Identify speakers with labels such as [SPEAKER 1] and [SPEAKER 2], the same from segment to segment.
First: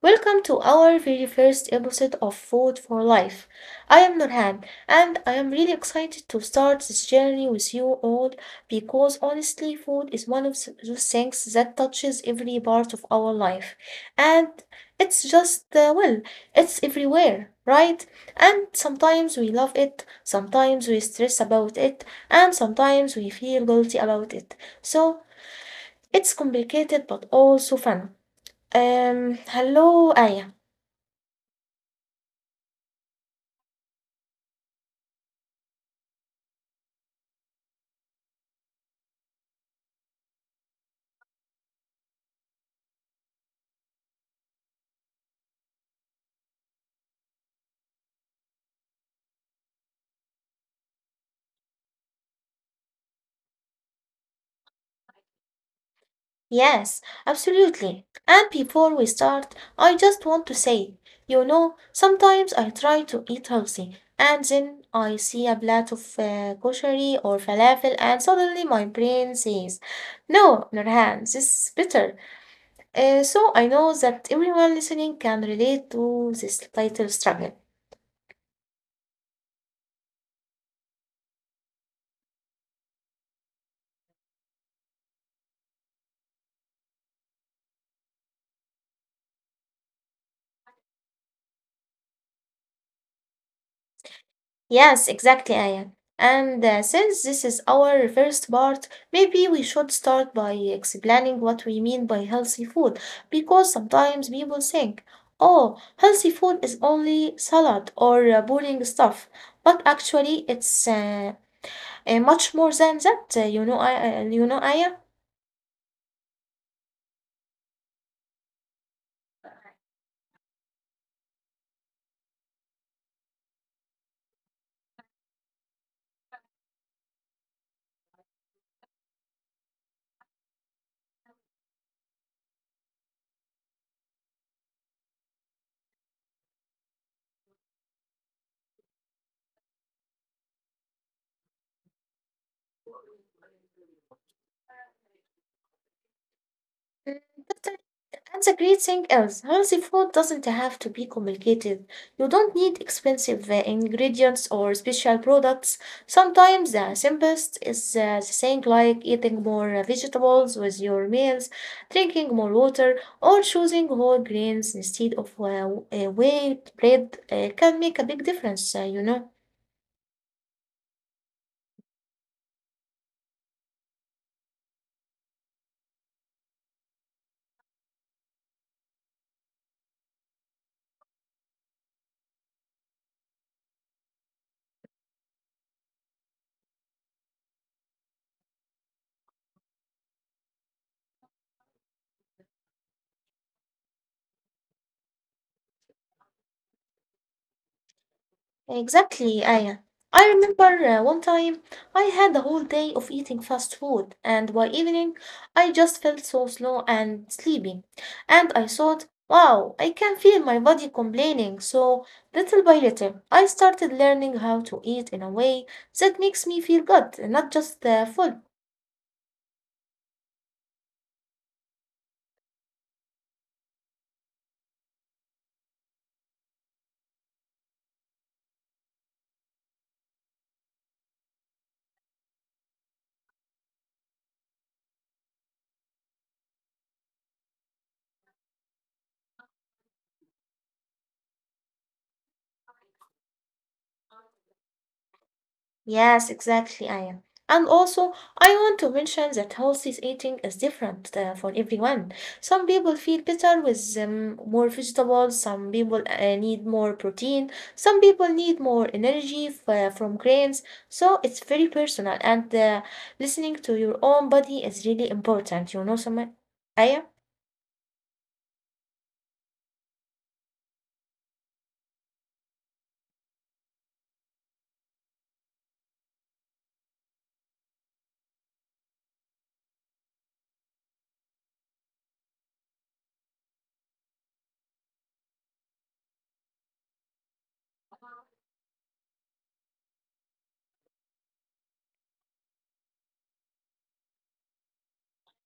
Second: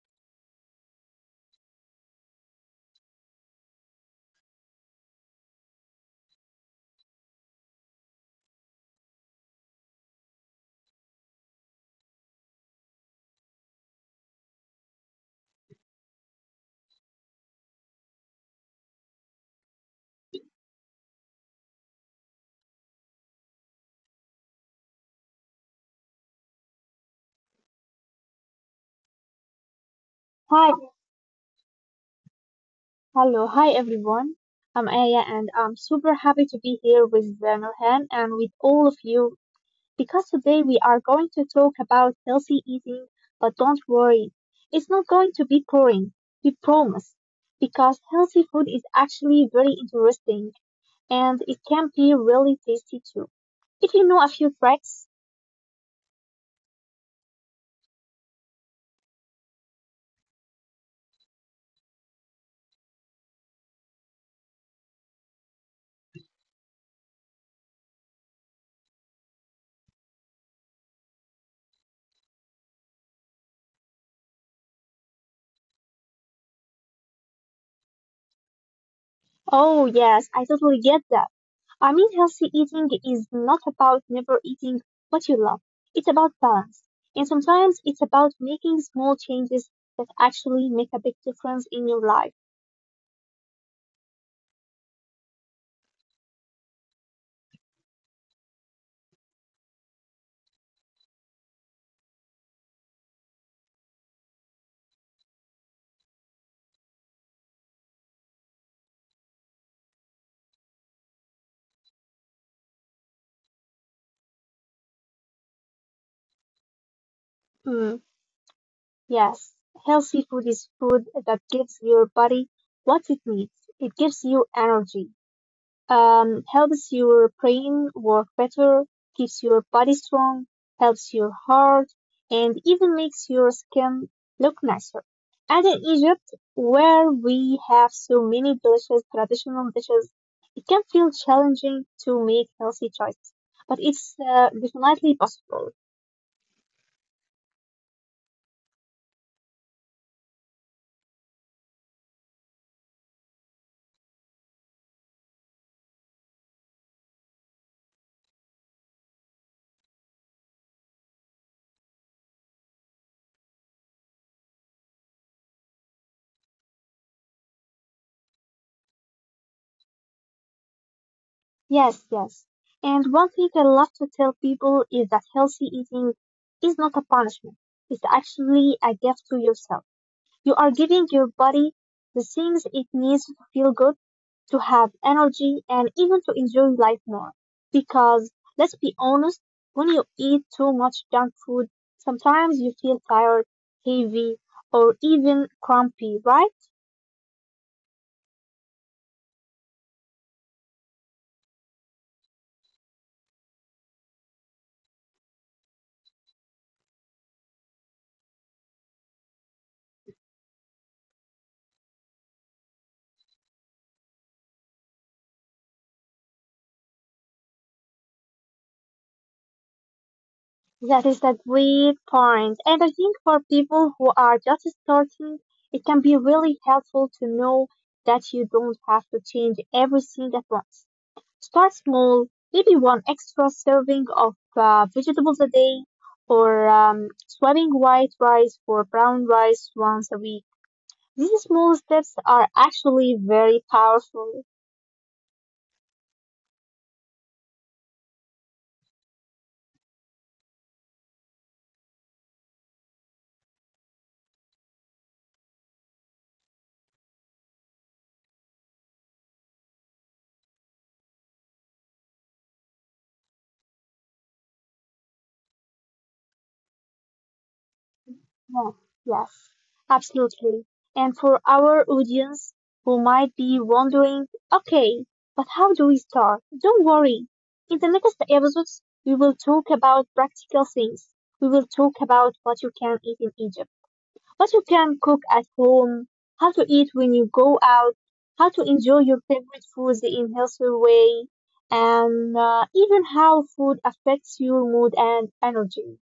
[SPEAKER 1] Welcome to our very first episode of Food for Life. I am Nurhan and I am really excited to start this journey with you all because honestly food is one of those things that touches every part of our life, and it's just well, it's everywhere, right? And sometimes we love it, sometimes we stress about it, and sometimes we feel guilty about it, so it's complicated but also fun.
[SPEAKER 2] Hi,
[SPEAKER 1] Hello, Aya.
[SPEAKER 2] hello, hi everyone. I'm Aya and I'm super happy to be here with Nurhan and with all of you because today we are going to talk about healthy eating, but don't worry, it's not going to be boring, we promise, because healthy food is actually very interesting and it can be really tasty too. If you know a few tricks.
[SPEAKER 1] Yes, absolutely. And before we start, I just want to say, sometimes I try to eat healthy, and then I see a plate of koshari or falafel, and suddenly my brain says, "No, Nurhan, this is bitter." So I know that everyone listening can relate to this title struggle.
[SPEAKER 2] Oh yes, I totally get that. I mean, healthy eating is not about never eating what you love. It's about balance. And sometimes it's about making small changes that actually make a big difference in your life.
[SPEAKER 1] Yes, exactly, Aya. And since this is our first part, maybe we should start by explaining what we mean by healthy food, because sometimes people think, oh, healthy food is only salad or boring stuff. But actually, it's much more than that, Aya.
[SPEAKER 2] Mm, yes, healthy food is food that gives your body what it needs. It gives you energy. Helps your brain work better, keeps your body strong, helps your heart, and even makes your skin look nicer. And in Egypt, where we have so many delicious traditional dishes, it can feel challenging to make healthy choices, but it's definitely possible.
[SPEAKER 1] Mm. And the great thing is, healthy food doesn't have to be complicated. You don't need expensive ingredients or special products. Sometimes the simplest is the thing, like eating more vegetables with your meals, drinking more water, or choosing whole grains instead of whey bread can make a big difference.
[SPEAKER 2] Yes, yes. And one thing I love to tell people is that healthy eating is not a punishment. It's actually a gift to yourself. You are giving your body the things it needs to feel good, to have energy, and even to enjoy life more. Because, let's be honest, when you eat too much junk food, sometimes you feel tired, heavy, or even crumpy, right?
[SPEAKER 1] Exactly, Aya. I remember one time I had a whole day of eating fast food, and by evening I just felt so slow and sleepy. And I thought, wow, I can feel my body complaining. So little by little, I started learning how to eat in a way that makes me feel good, not just full.
[SPEAKER 2] That is a great point. And I think for people who are just starting, it can be really helpful to know that you don't have to change everything at once. Start small, maybe one extra serving of vegetables a day, or swapping white rice for brown rice once a week. These small steps are actually very powerful.
[SPEAKER 1] Yes, exactly, I am. And also, I want to mention that healthy eating is different for everyone. Some people feel better with more vegetables, some people need more protein, some people need more energy from grains. So it's very personal, and listening to your own body is really important, you know, Samaya?
[SPEAKER 2] Yes, yes, absolutely. And for our audience who might be wondering, okay, but how do we start? Don't worry. In the next episodes, we will talk about practical things. We will talk about what you can eat in Egypt, what you can cook at home, how to eat when you go out, how to enjoy your favorite foods in healthy way, and even how food affects your mood and energy.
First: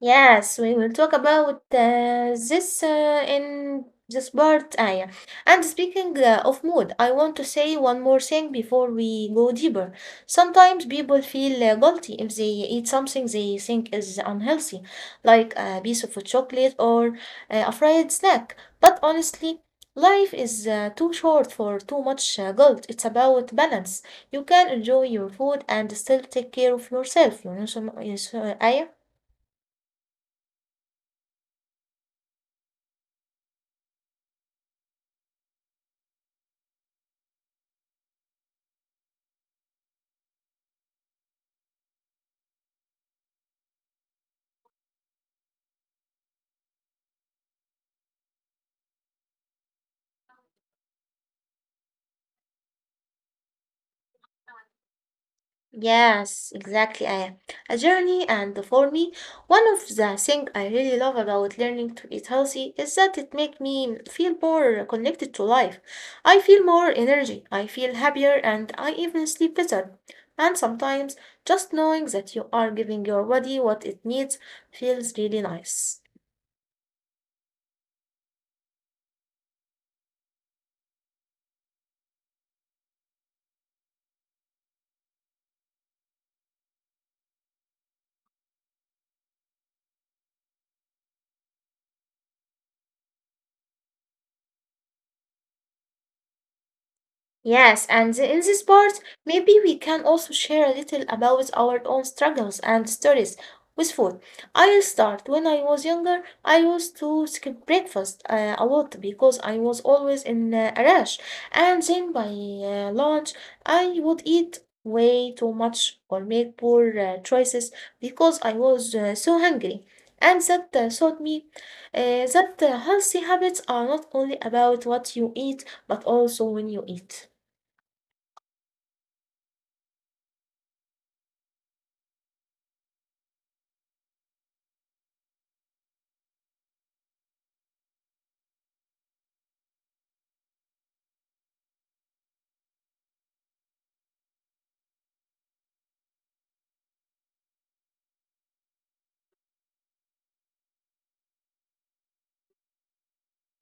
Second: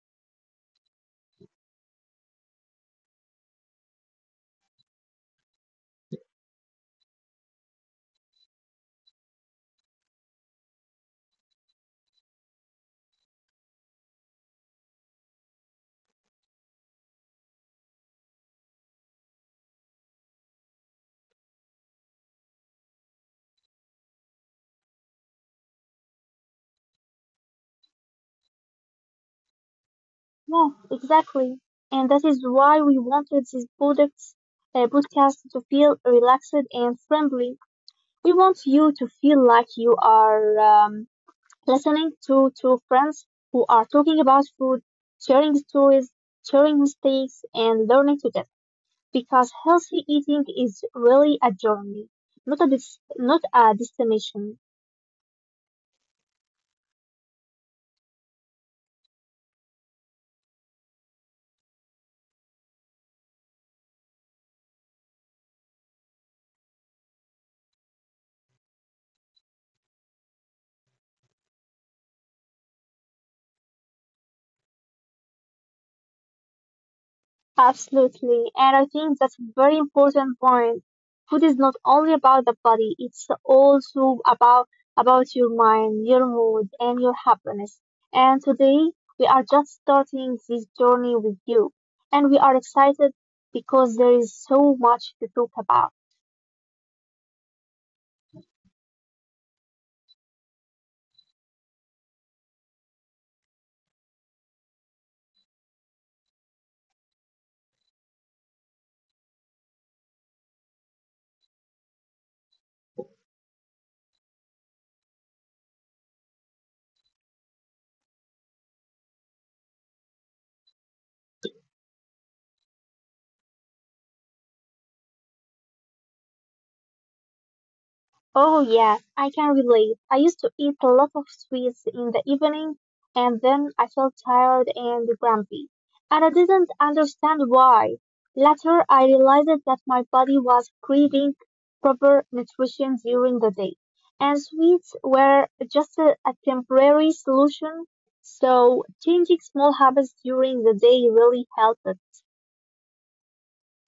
[SPEAKER 1] Yes, we will talk about this in this part, Aya. And speaking of mood, I want to say one more thing before we go deeper. Sometimes people feel guilty if they eat something they think is unhealthy, like a piece of chocolate or a fried snack. But honestly, life is too short for too much guilt. It's about balance. You can enjoy your food and still take care of yourself, so, Aya.
[SPEAKER 2] Yeah, exactly. And that is why we wanted this podcast to feel relaxed and friendly. We want you to feel like you are listening to two friends who are talking about food, sharing stories, sharing mistakes, and learning together. Because healthy eating is really a journey, not a destination.
[SPEAKER 1] Yes, exactly. A journey, and for me, one of the things I really love about learning to eat healthy is that it makes me feel more connected to life. I feel more energy, I feel happier, and I even sleep better. And sometimes just knowing that you are giving your body what it needs feels really nice.
[SPEAKER 2] Absolutely, and I think that's a very important point. Food is not only about the body; it's also about your mind, your mood, and your happiness. And today we are just starting this journey with you, and we are excited because there is so much to talk about.
[SPEAKER 1] Yes, and in this part, maybe we can also share a little about our own struggles and stories with food. I'll start. When I was younger, I used to skip breakfast a lot because I was always in a rush. And then by lunch, I would eat way too much or make poor choices because I was so hungry. And that taught me that healthy habits are not only about what you eat, but also when you eat.
[SPEAKER 2] Oh yeah, I can relate. I used to eat a lot of sweets in the evening and then I felt tired and grumpy. And I didn't understand why. Later I realized that my body was craving proper nutrition during the day. And sweets were just a temporary solution. So changing small habits during the day really helped.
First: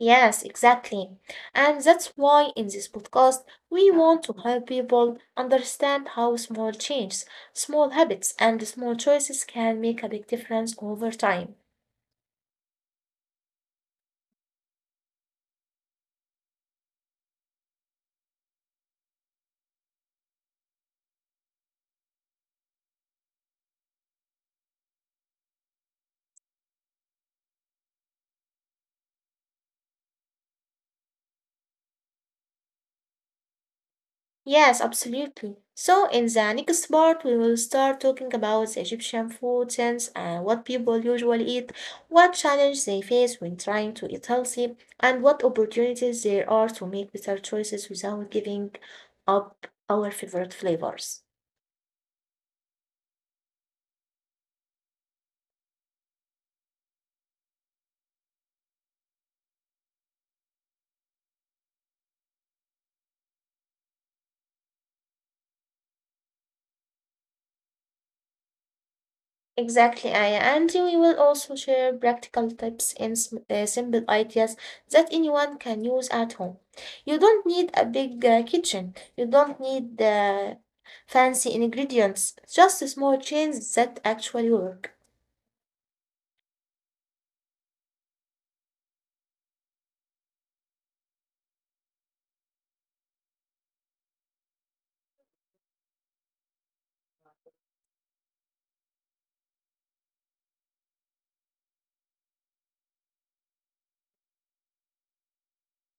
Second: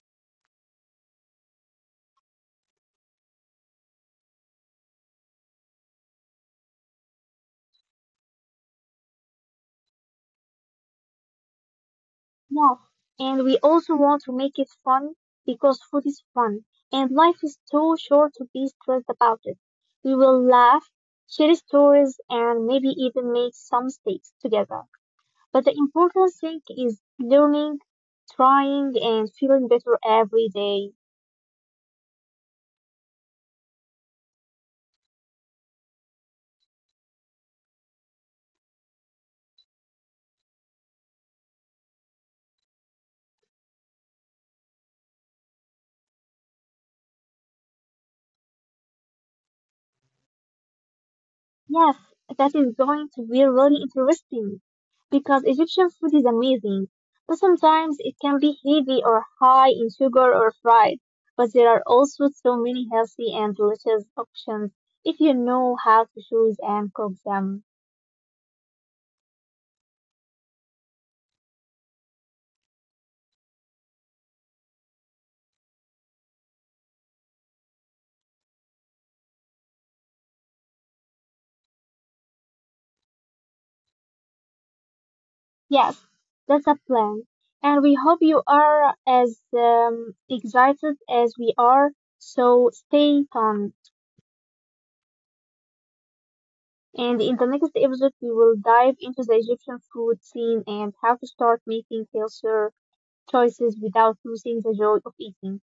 [SPEAKER 1] Yes, exactly. And that's why in this podcast, we want to help people understand how small changes, small habits, and small choices can make a big difference over time.
[SPEAKER 2] Yes, and we also want to make it fun because food is fun and life is too short to be stressed about it. We will laugh, share stories, and maybe even make some mistakes together. But the important thing is learning, trying, and feeling better every day.
[SPEAKER 1] Yes, absolutely. So, in the next part, we will start talking about the Egyptian food sense and what people usually eat, what challenges they face when trying to eat healthy, and what opportunities there are to make better choices without giving up our favorite flavors.
[SPEAKER 2] Yes, that is going to be really interesting because Egyptian food is amazing, but sometimes it can be heavy or high in sugar or fried. But there are also so many healthy and delicious options if you know how to choose and cook them.
[SPEAKER 1] Exactly, Aya. And we will also share practical tips and simple ideas that anyone can use at home. You don't need a big kitchen, you don't need fancy ingredients, just small changes that actually work.
[SPEAKER 2] Yes, that's a plan. And we hope you are as excited as we are, so stay tuned. And in the next episode, we will dive into the Egyptian food scene and how to start making healthier choices without losing the joy of eating.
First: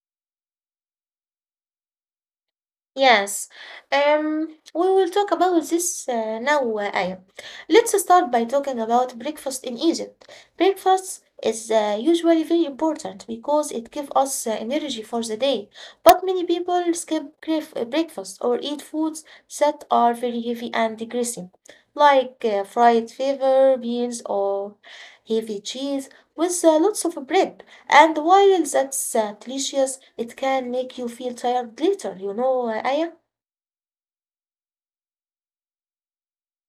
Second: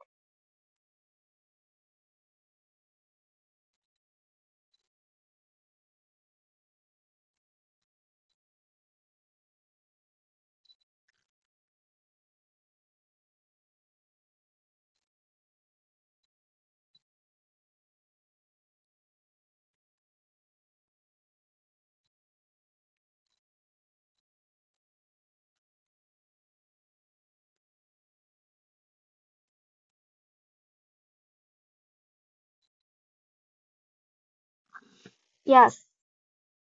[SPEAKER 1] Yes, um, we will talk about this now, Aya. Let's start by talking about breakfast in Egypt. Breakfast is usually very important because it gives us energy for the day. But many people skip breakfast or eat foods that are very heavy and greasy, like fried fever, beans, or heavy cheese with lots of bread. And while that's delicious, it can make you feel tired later, you know, Aya?
[SPEAKER 2] Yes,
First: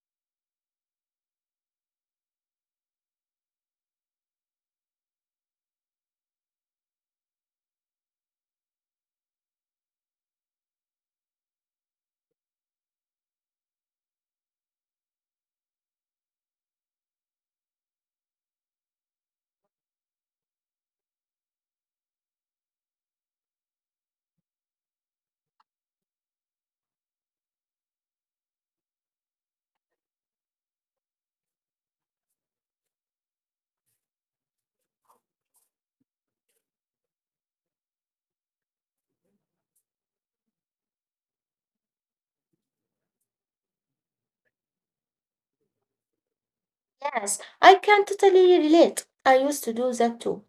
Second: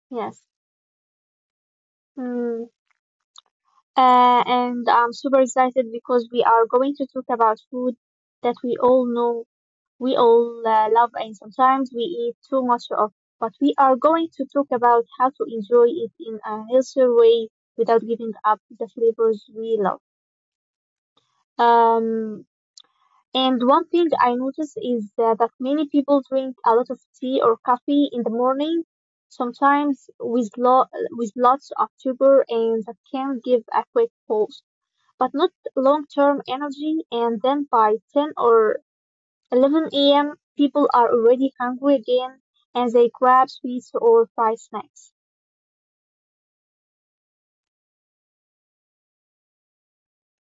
[SPEAKER 2] yes. Mm. And I'm super excited because we are going to talk about food that we all know, we all love, and sometimes we eat too much of. But we are going to talk about how to enjoy it in a healthier way without giving up the flavors we love. Um, And one thing I notice is that many people drink a lot of tea or coffee in the morning, sometimes with lo with lots of sugar, and that can give a quick pulse, but not long-term energy. And then by 10 or 11 a.m., people are already hungry again, and they grab sweets or fried snacks.
[SPEAKER 1] Yes, I can totally relate. I used to do that too.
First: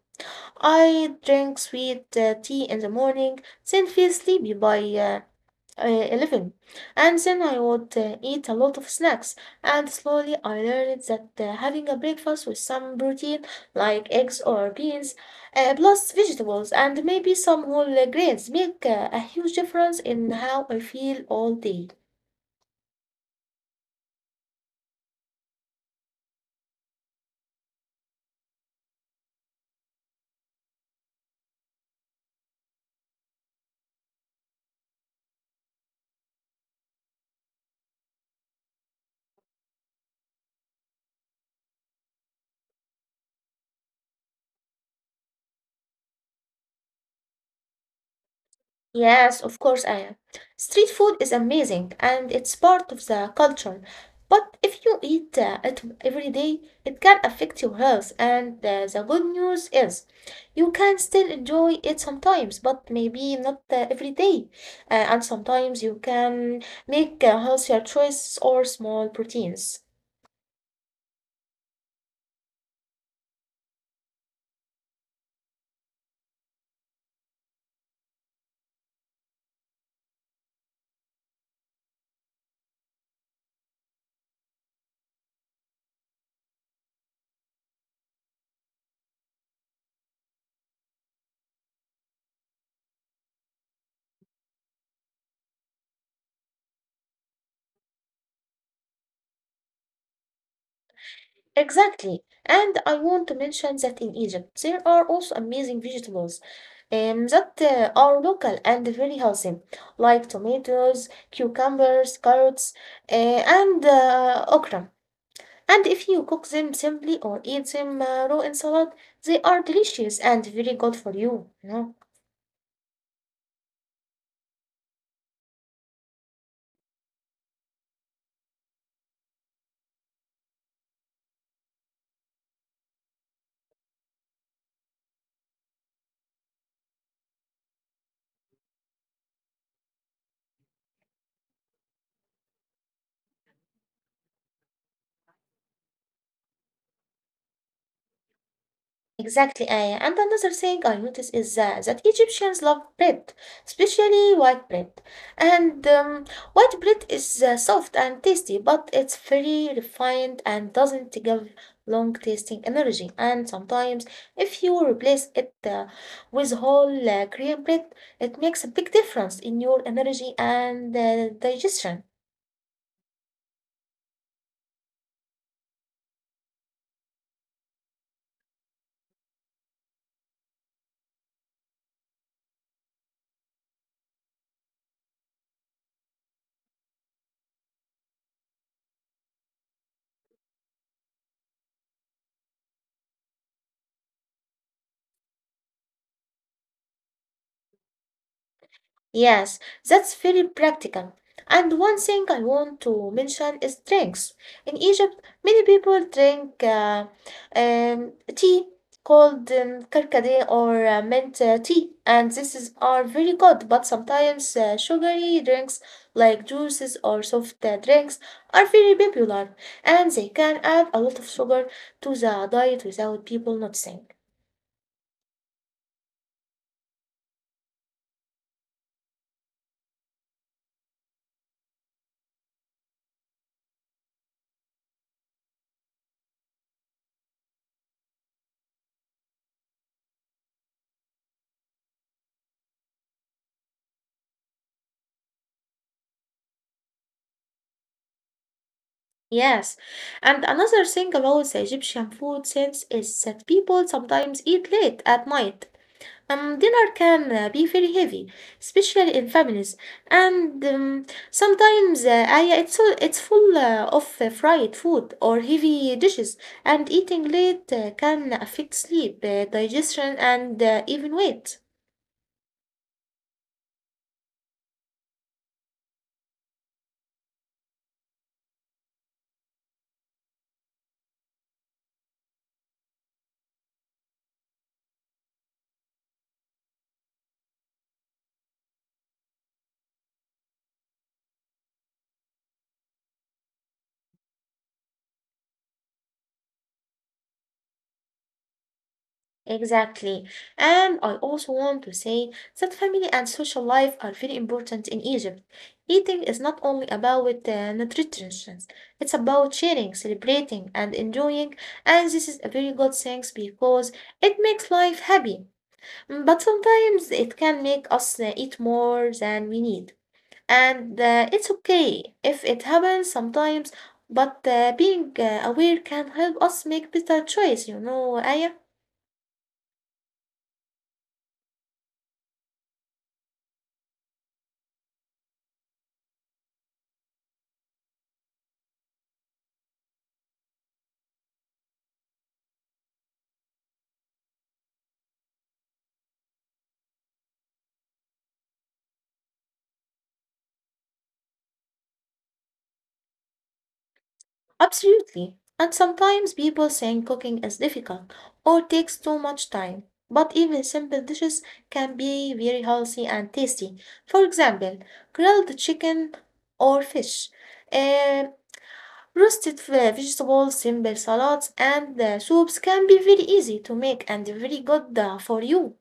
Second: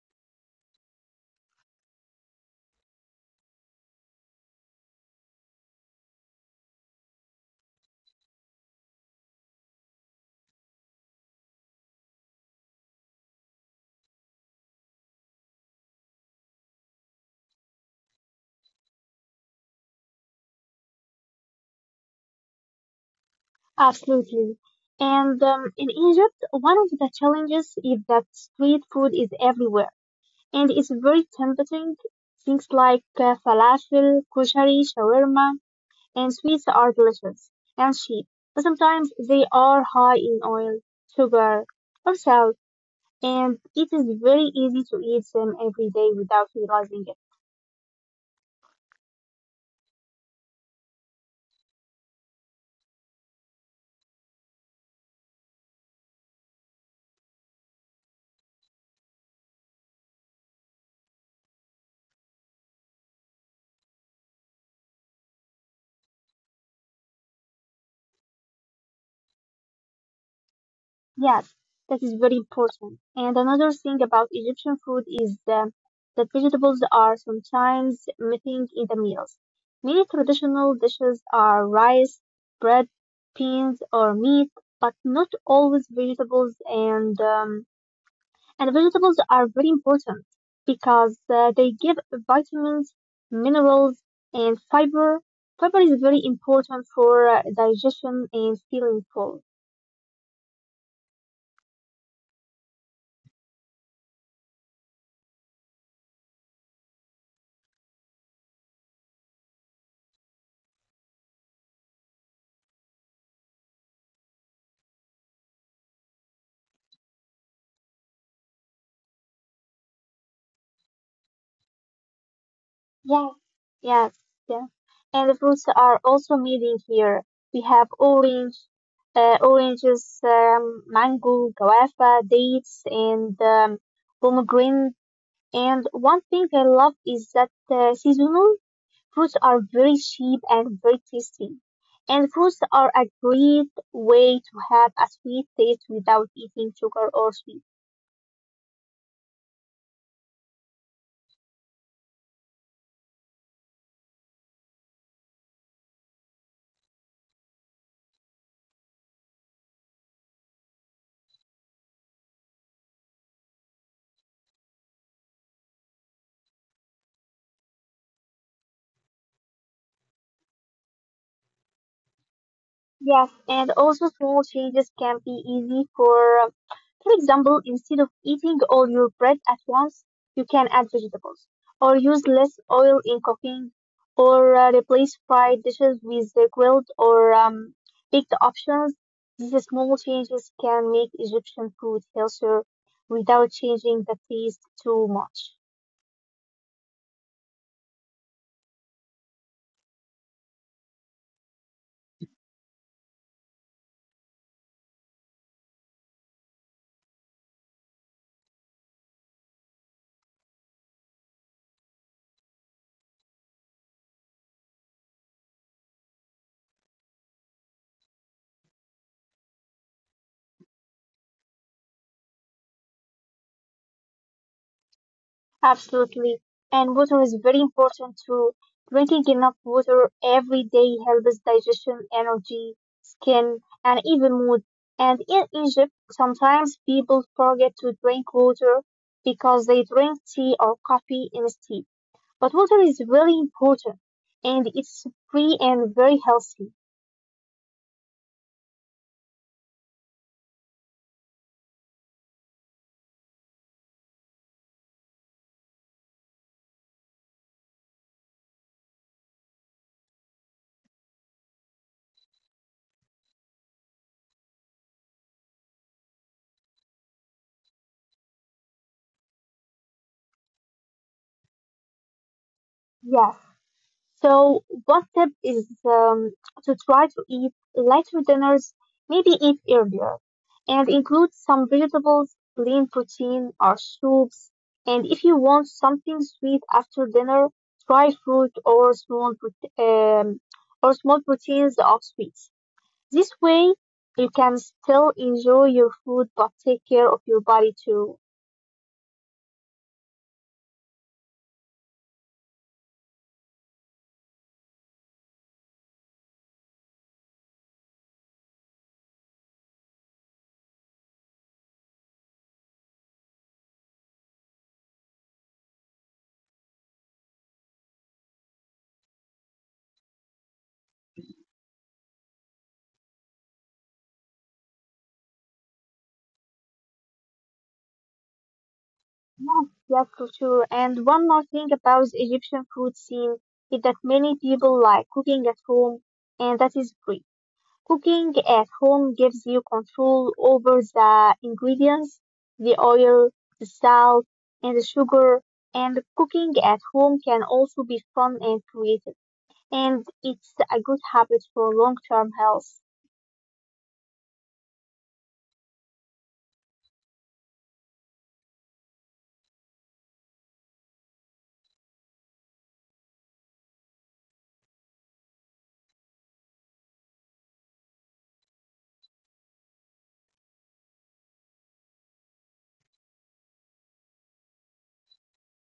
[SPEAKER 1] I drink sweet tea in the morning, then feel sleepy by 11, and then I would eat a lot of snacks, and slowly I learned that having a breakfast with some protein like eggs or beans plus vegetables and maybe some whole grains make a huge difference in how I feel all day.
[SPEAKER 2] Absolutely. And in Egypt, one of the challenges is that street food is everywhere and it's very tempting. Things like falafel, kushari, shawarma, and sweets are delicious and cheap, but sometimes they are high in oil, sugar, or salt, and it is very easy to eat them every day without realizing it.
[SPEAKER 1] Yes, of course I am. Street food is amazing and it's part of the culture. But if you eat it every day, it can affect your health. And the good news is you can still enjoy it sometimes, but maybe not every day. And sometimes you can make healthier choices or small proteins.
[SPEAKER 2] Yes, that is very important. And another thing about Egyptian food is that vegetables are sometimes missing in the meals. Many traditional dishes are rice, bread, beans, or meat, but not always vegetables. And vegetables are very important because they give vitamins, minerals, and fiber. Fiber is very important for digestion and feeling full.
[SPEAKER 1] Exactly. And I want to mention that in Egypt, there are also amazing vegetables, that are local and very healthy, like tomatoes, cucumbers, carrots, and okra. And if you cook them simply or eat them raw in salad, they are delicious and very good for you, you know.
[SPEAKER 2] Yes, yes, yes. And the fruits are also made in here. We have orange, oranges, mango, guava, dates, and pomegranate. And one thing I love is that seasonal fruits are very cheap and very tasty. And fruits are a great way to have a sweet taste without eating sugar or sweet.
[SPEAKER 1] Exactly, Aya. And another thing I notice is that Egyptians love bread, especially white bread. And white bread is soft and tasty, but it's very refined and doesn't give long tasting energy. And sometimes, if you replace it with whole grain bread, it makes a big difference in your energy and digestion.
[SPEAKER 2] Yes, and also small changes can be easy for example, instead of eating all your bread at once, you can add vegetables, or use less oil in cooking, or replace fried dishes with the grilled or baked options. These small changes can make Egyptian food healthier without changing the taste too much.
[SPEAKER 1] Yes, that's very practical. And one thing I want to mention is drinks. In Egypt, many people drink tea called karkade or mint tea, and this is are very good. But sometimes sugary drinks like juices or soft drinks are very popular, and they can add a lot of sugar to the diet without people noticing.
[SPEAKER 2] Absolutely. And water is very important too. Drinking enough water every day helps digestion, energy, skin, and even mood. And in Egypt, sometimes people forget to drink water because they drink tea or coffee instead. But water is really important and it's free and very healthy.
[SPEAKER 1] Yes, and another thing about the Egyptian food sense is that people sometimes eat late at night. Dinner can be very heavy, especially in families, and sometimes it's full of fried food or heavy dishes, and eating late can affect sleep, digestion, and even weight.
[SPEAKER 2] Yes. So, one tip is to try to eat lighter dinners, maybe eat earlier, and include some vegetables, lean protein, or soups. And if you want something sweet after dinner, try fruit or um, or small proteins of sweets. This way, you can still enjoy your food but take care of your body too.
[SPEAKER 1] Exactly. And I also want to say that family and social life are very important in Egypt. Eating is not only about nutrition, it's about sharing, celebrating, and enjoying. And this is a very good thing because it makes life happy. But sometimes it can make us eat more than we need. And it's okay if it happens sometimes, but being aware can help us make better choice, you know, Aya.
[SPEAKER 2] Yes, yes, for sure. And one more thing about the Egyptian food scene is that many people like cooking at home, and that is great. Cooking at home gives you control over the ingredients, the oil, the salt, and the sugar. And cooking at home can also be fun and creative. And it's a good habit for long-term health.
[SPEAKER 1] Absolutely. And sometimes people think cooking is difficult or takes too much time. But even simple dishes can be very healthy and tasty. For example, grilled chicken or fish, uh, roasted vegetables, simple salads, and soups can be very easy to make and very good for you.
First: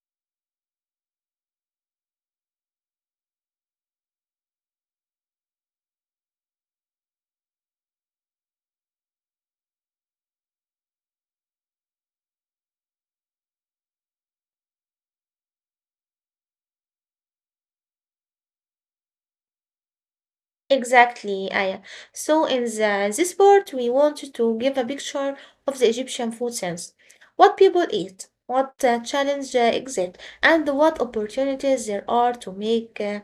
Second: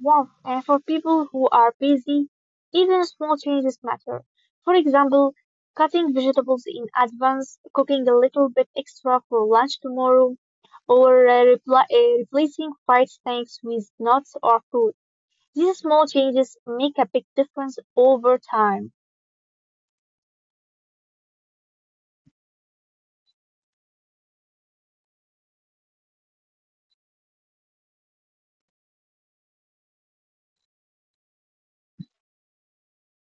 [SPEAKER 2] Yes, and for people who are busy, even small changes matter. For example, cutting vegetables in advance, cooking a little bit extra for lunch tomorrow, or repli replacing fried snacks with nuts or fruit. These small changes make a big difference over time.
[SPEAKER 1] Exactly, Aya. So in this part, we wanted to give a picture of the Egyptian food sense, what people eat, what challenges exist, and what opportunities there are to make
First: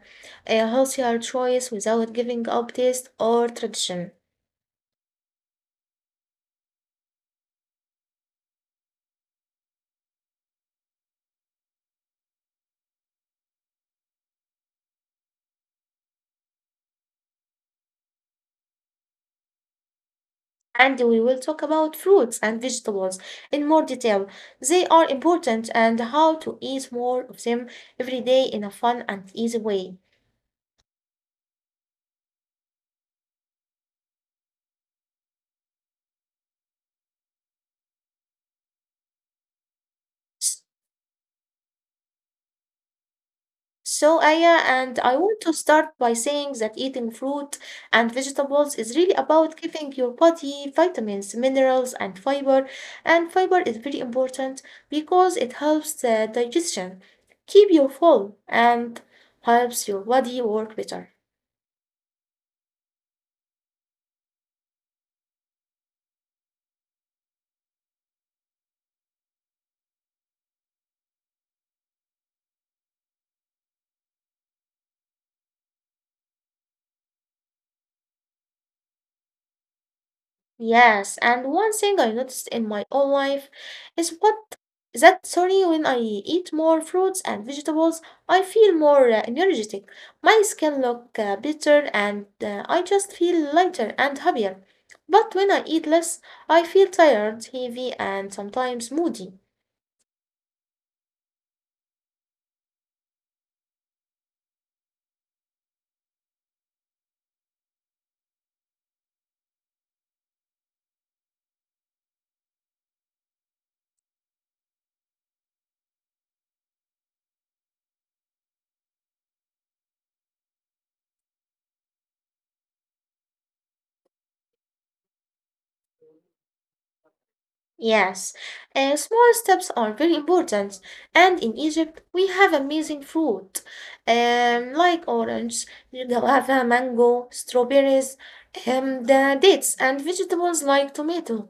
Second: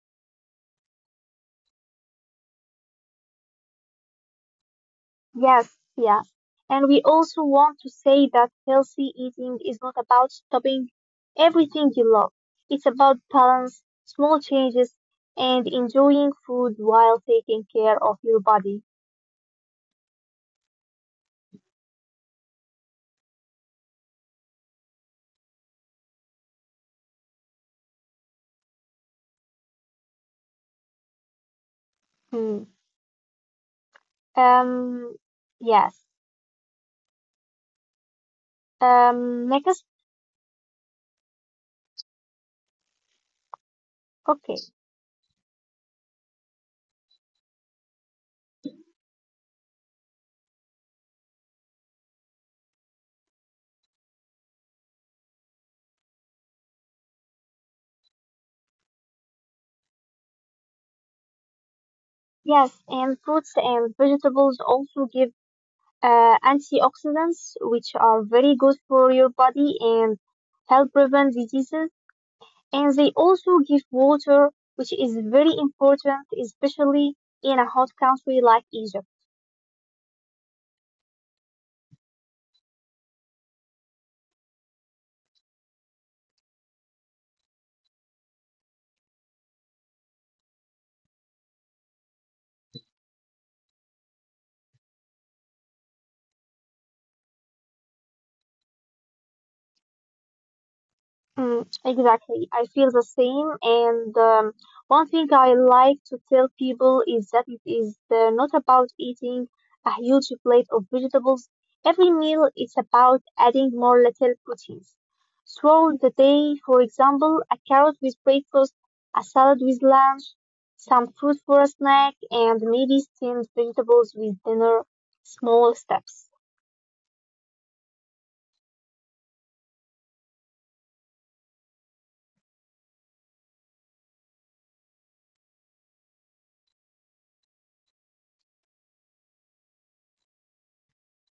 [SPEAKER 1] a healthier choice without giving up taste or tradition.
[SPEAKER 2] Yes, yes. And we also want to say that healthy eating is not about stopping everything you love. It's about balance, small changes, and enjoying food while taking care of your body.
[SPEAKER 1] And we will talk about fruits and vegetables in more detail. They are important and how to eat more of them every day in a fun and easy way.
[SPEAKER 2] Hmm. Um, yes. Next,
[SPEAKER 1] So,
[SPEAKER 2] okay.
[SPEAKER 1] Aya, and I want to start by saying that eating fruit and vegetables is really about giving your body vitamins, minerals, and fiber. And fiber is very important because it helps the digestion, keep you full, and helps your body work better.
[SPEAKER 2] Yes, and fruits and vegetables also give antioxidants, which are very good for your body and help prevent diseases, and they also give water, which is very important, especially in a hot country like Egypt.
[SPEAKER 1] Yes, and one thing I noticed in my own life is what that sorry, when I eat more fruits and vegetables, I feel more energetic. My skin look better and I just feel lighter and happier. But when I eat less, I feel tired, heavy, and sometimes moody.
[SPEAKER 2] Mm, exactly. I feel the same. And one thing I like to tell people is that it is not about eating a huge plate of vegetables. Every meal is about adding more little proteins. Throughout the day, for example, a carrot with breakfast, a salad with lunch, some fruit for a snack, and maybe steamed vegetables with dinner. Small steps.
[SPEAKER 1] Yes, small steps are very important. And in Egypt, we have amazing fruit, like orange, guava, mango, strawberries, and dates, and vegetables like tomato,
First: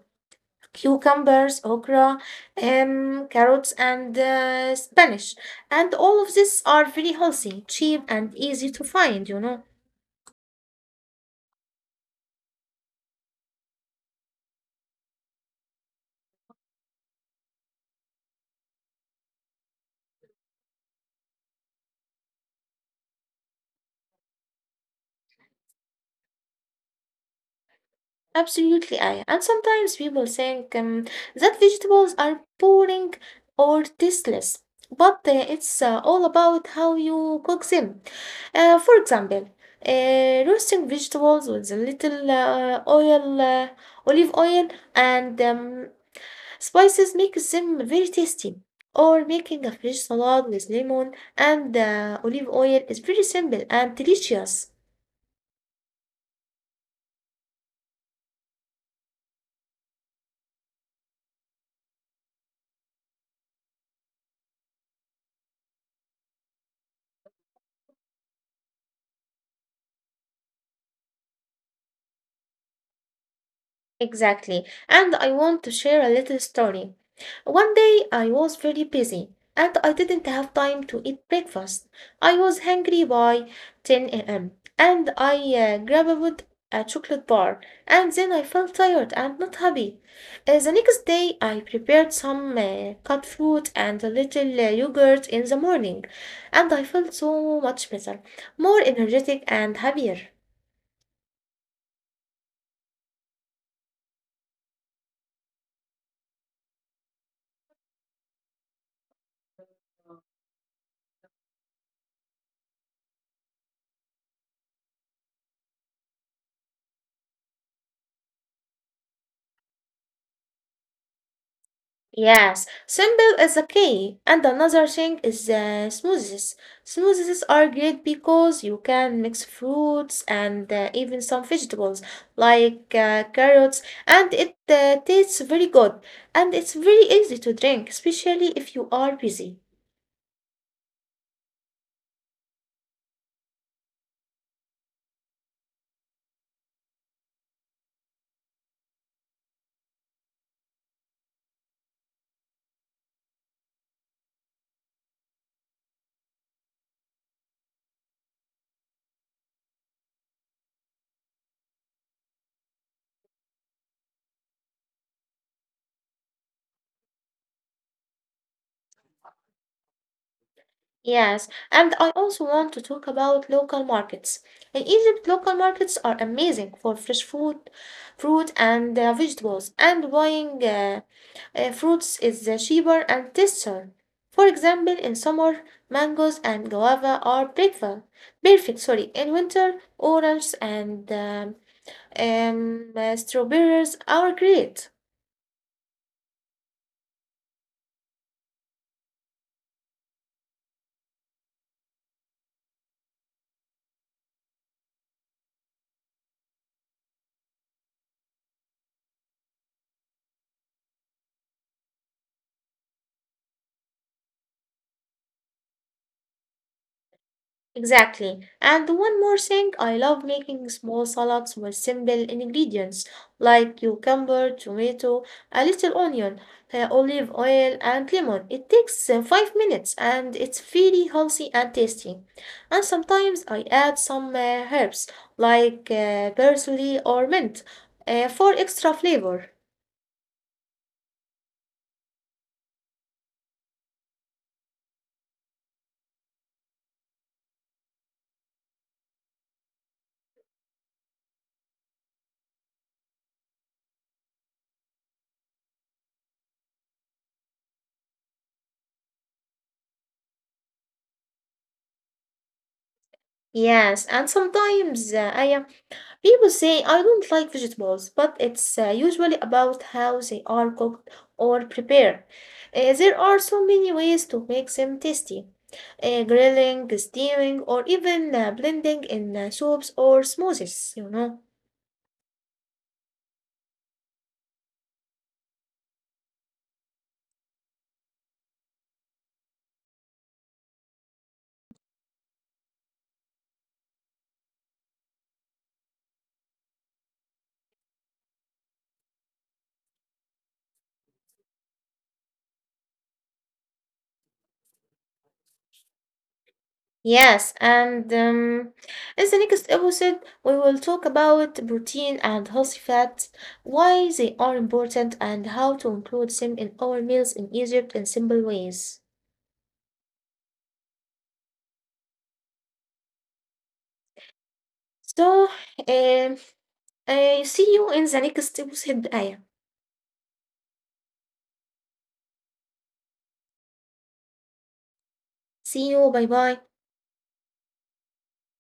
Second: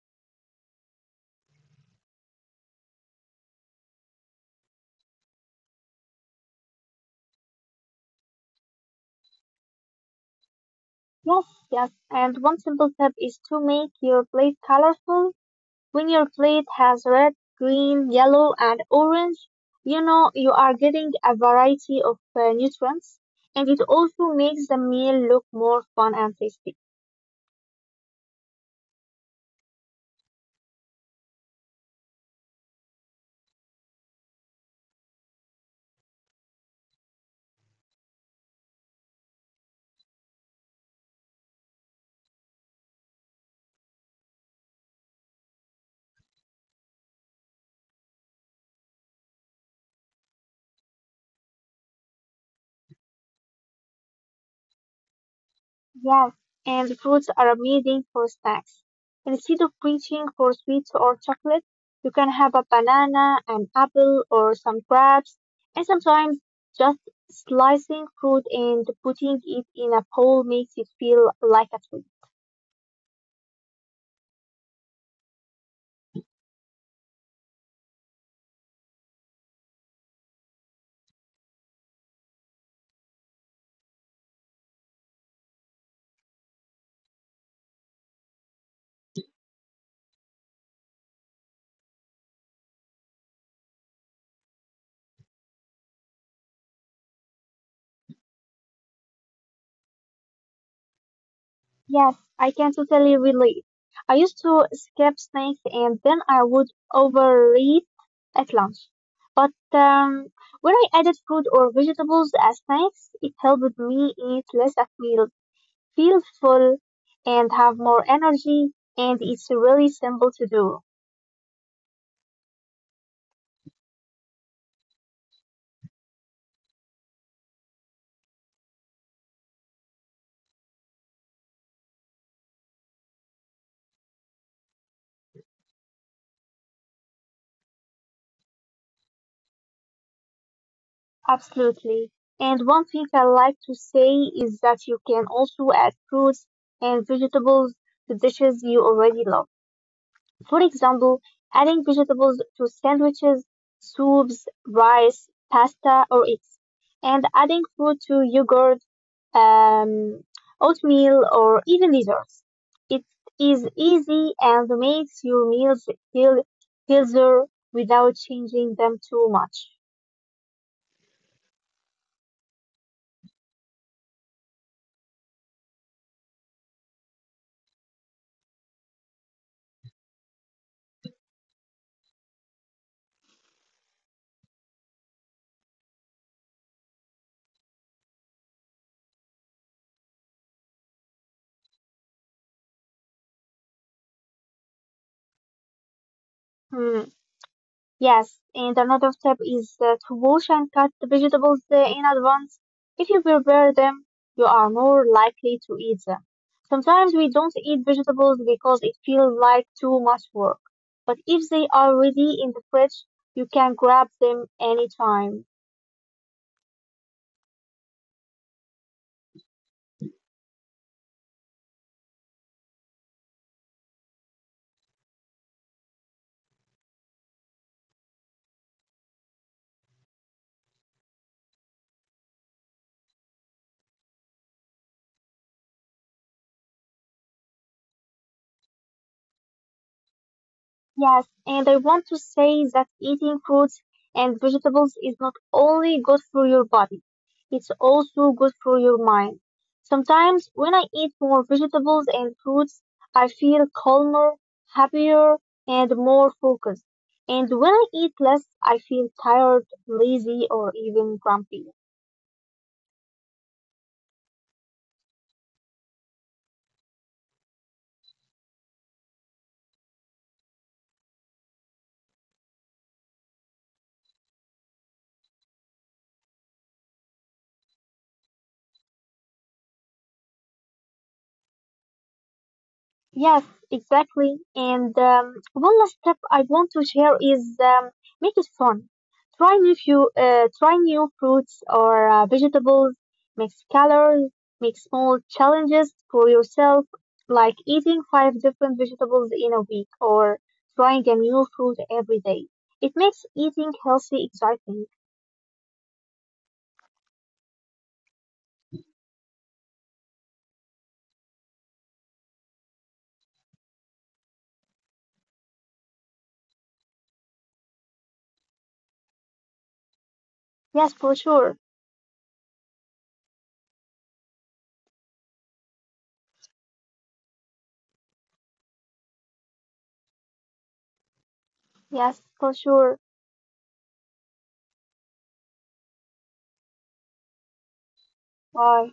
[SPEAKER 1] cucumbers, okra, carrots, and spinach. And all of these are very healthy, cheap, and easy to find.
[SPEAKER 2] Yes, yes. And one simple step is to make your plate colorful. When your plate has red, green, yellow, and orange, you know you are getting a variety of nutrients, and it also makes the meal look more fun and tasty.
[SPEAKER 1] Absolutely, I. And sometimes people think that vegetables are boring or tasteless, but it's all about how you cook them. For example, roasting vegetables with a little oil, olive oil, and spices makes them very tasty. Or making a fish salad with lemon and olive oil is very simple and delicious.
[SPEAKER 2] Yes, and the fruits are amazing for snacks. Instead of reaching for sweets or chocolate, you can have a banana, an apple, or some grapes, and sometimes just slicing fruit and putting it in a bowl makes it feel like a treat.
[SPEAKER 1] Exactly. And I want to share a little story. One day I was very busy and I didn't have time to eat breakfast. I was hungry by 10 a.m. and I grabbed a chocolate bar, and then I felt tired and not happy. The next day I prepared some cut fruit and a little yogurt in the morning, and I felt so much better, more energetic and happier.
[SPEAKER 2] Yes, I can totally relate. I used to skip snacks and then I would overeat at lunch. But when I added fruit or vegetables as snacks, it helped me eat less at meal, feel full, and have more energy. And it's really simple to do.
[SPEAKER 1] Yes, simple is the key. And another thing is smoothies. Smoothies are great because you can mix fruits and even some vegetables like carrots, and it tastes very good. And it's very easy to drink, especially if you are busy.
[SPEAKER 2] Absolutely. And one thing I like to say is that you can also add fruits and vegetables to dishes you already love. For example, adding vegetables to sandwiches, soups, rice, pasta, or eggs, and adding fruit to yogurt, um, oatmeal, or even desserts. It is easy and makes your meals feel healthier without changing them too much.
[SPEAKER 1] Yes, and I also want to talk about local markets. In Egypt, local markets are amazing for fresh food, fruit, and vegetables, and buying fruits is cheaper and tastier. For example, in summer, mangoes and guava are perfect. Perfect, sorry. In winter, oranges and strawberries are great.
[SPEAKER 2] Hmm. Yes, and another tip is to wash and cut the vegetables in advance. If you prepare them, you are more likely to eat them. Sometimes we don't eat vegetables because it feels like too much work, but if they are ready in the fridge, you can grab them anytime.
[SPEAKER 1] Exactly. And one more thing, I love making small salads with simple ingredients like cucumber, tomato, a little onion, olive oil, and lemon. It takes 5 minutes and it's very healthy and tasty. And sometimes I add some herbs like parsley or mint for extra flavor.
[SPEAKER 2] Yes, and I want to say that eating fruits and vegetables is not only good for your body, it's also good for your mind. Sometimes when I eat more vegetables and fruits, I feel calmer, happier, and more focused. And when I eat less, I feel tired, lazy, or even grumpy.
[SPEAKER 1] Yes, and sometimes I am. People say I don't like vegetables, but it's usually about how they are cooked or prepared. There are so many ways to make them tasty. Grilling, steaming, or even blending in soups or smoothies.
[SPEAKER 2] Yes, exactly. And one last step I want to share is make it fun. Try new fruits or vegetables. Mix colors. Make small challenges for yourself, like eating five different vegetables in a week or trying a new fruit every day. It makes eating healthy exciting.
[SPEAKER 1] Yes, and as the next episode, we will talk about protein and healthy fats, why they are important, and how to include them in our meals in Egypt in simple ways.
[SPEAKER 2] Yes, for sure.
[SPEAKER 1] So, um, I see you in the next episode, Aya.
[SPEAKER 2] Yes, for sure.
[SPEAKER 1] See you, bye bye.
[SPEAKER 2] Bye.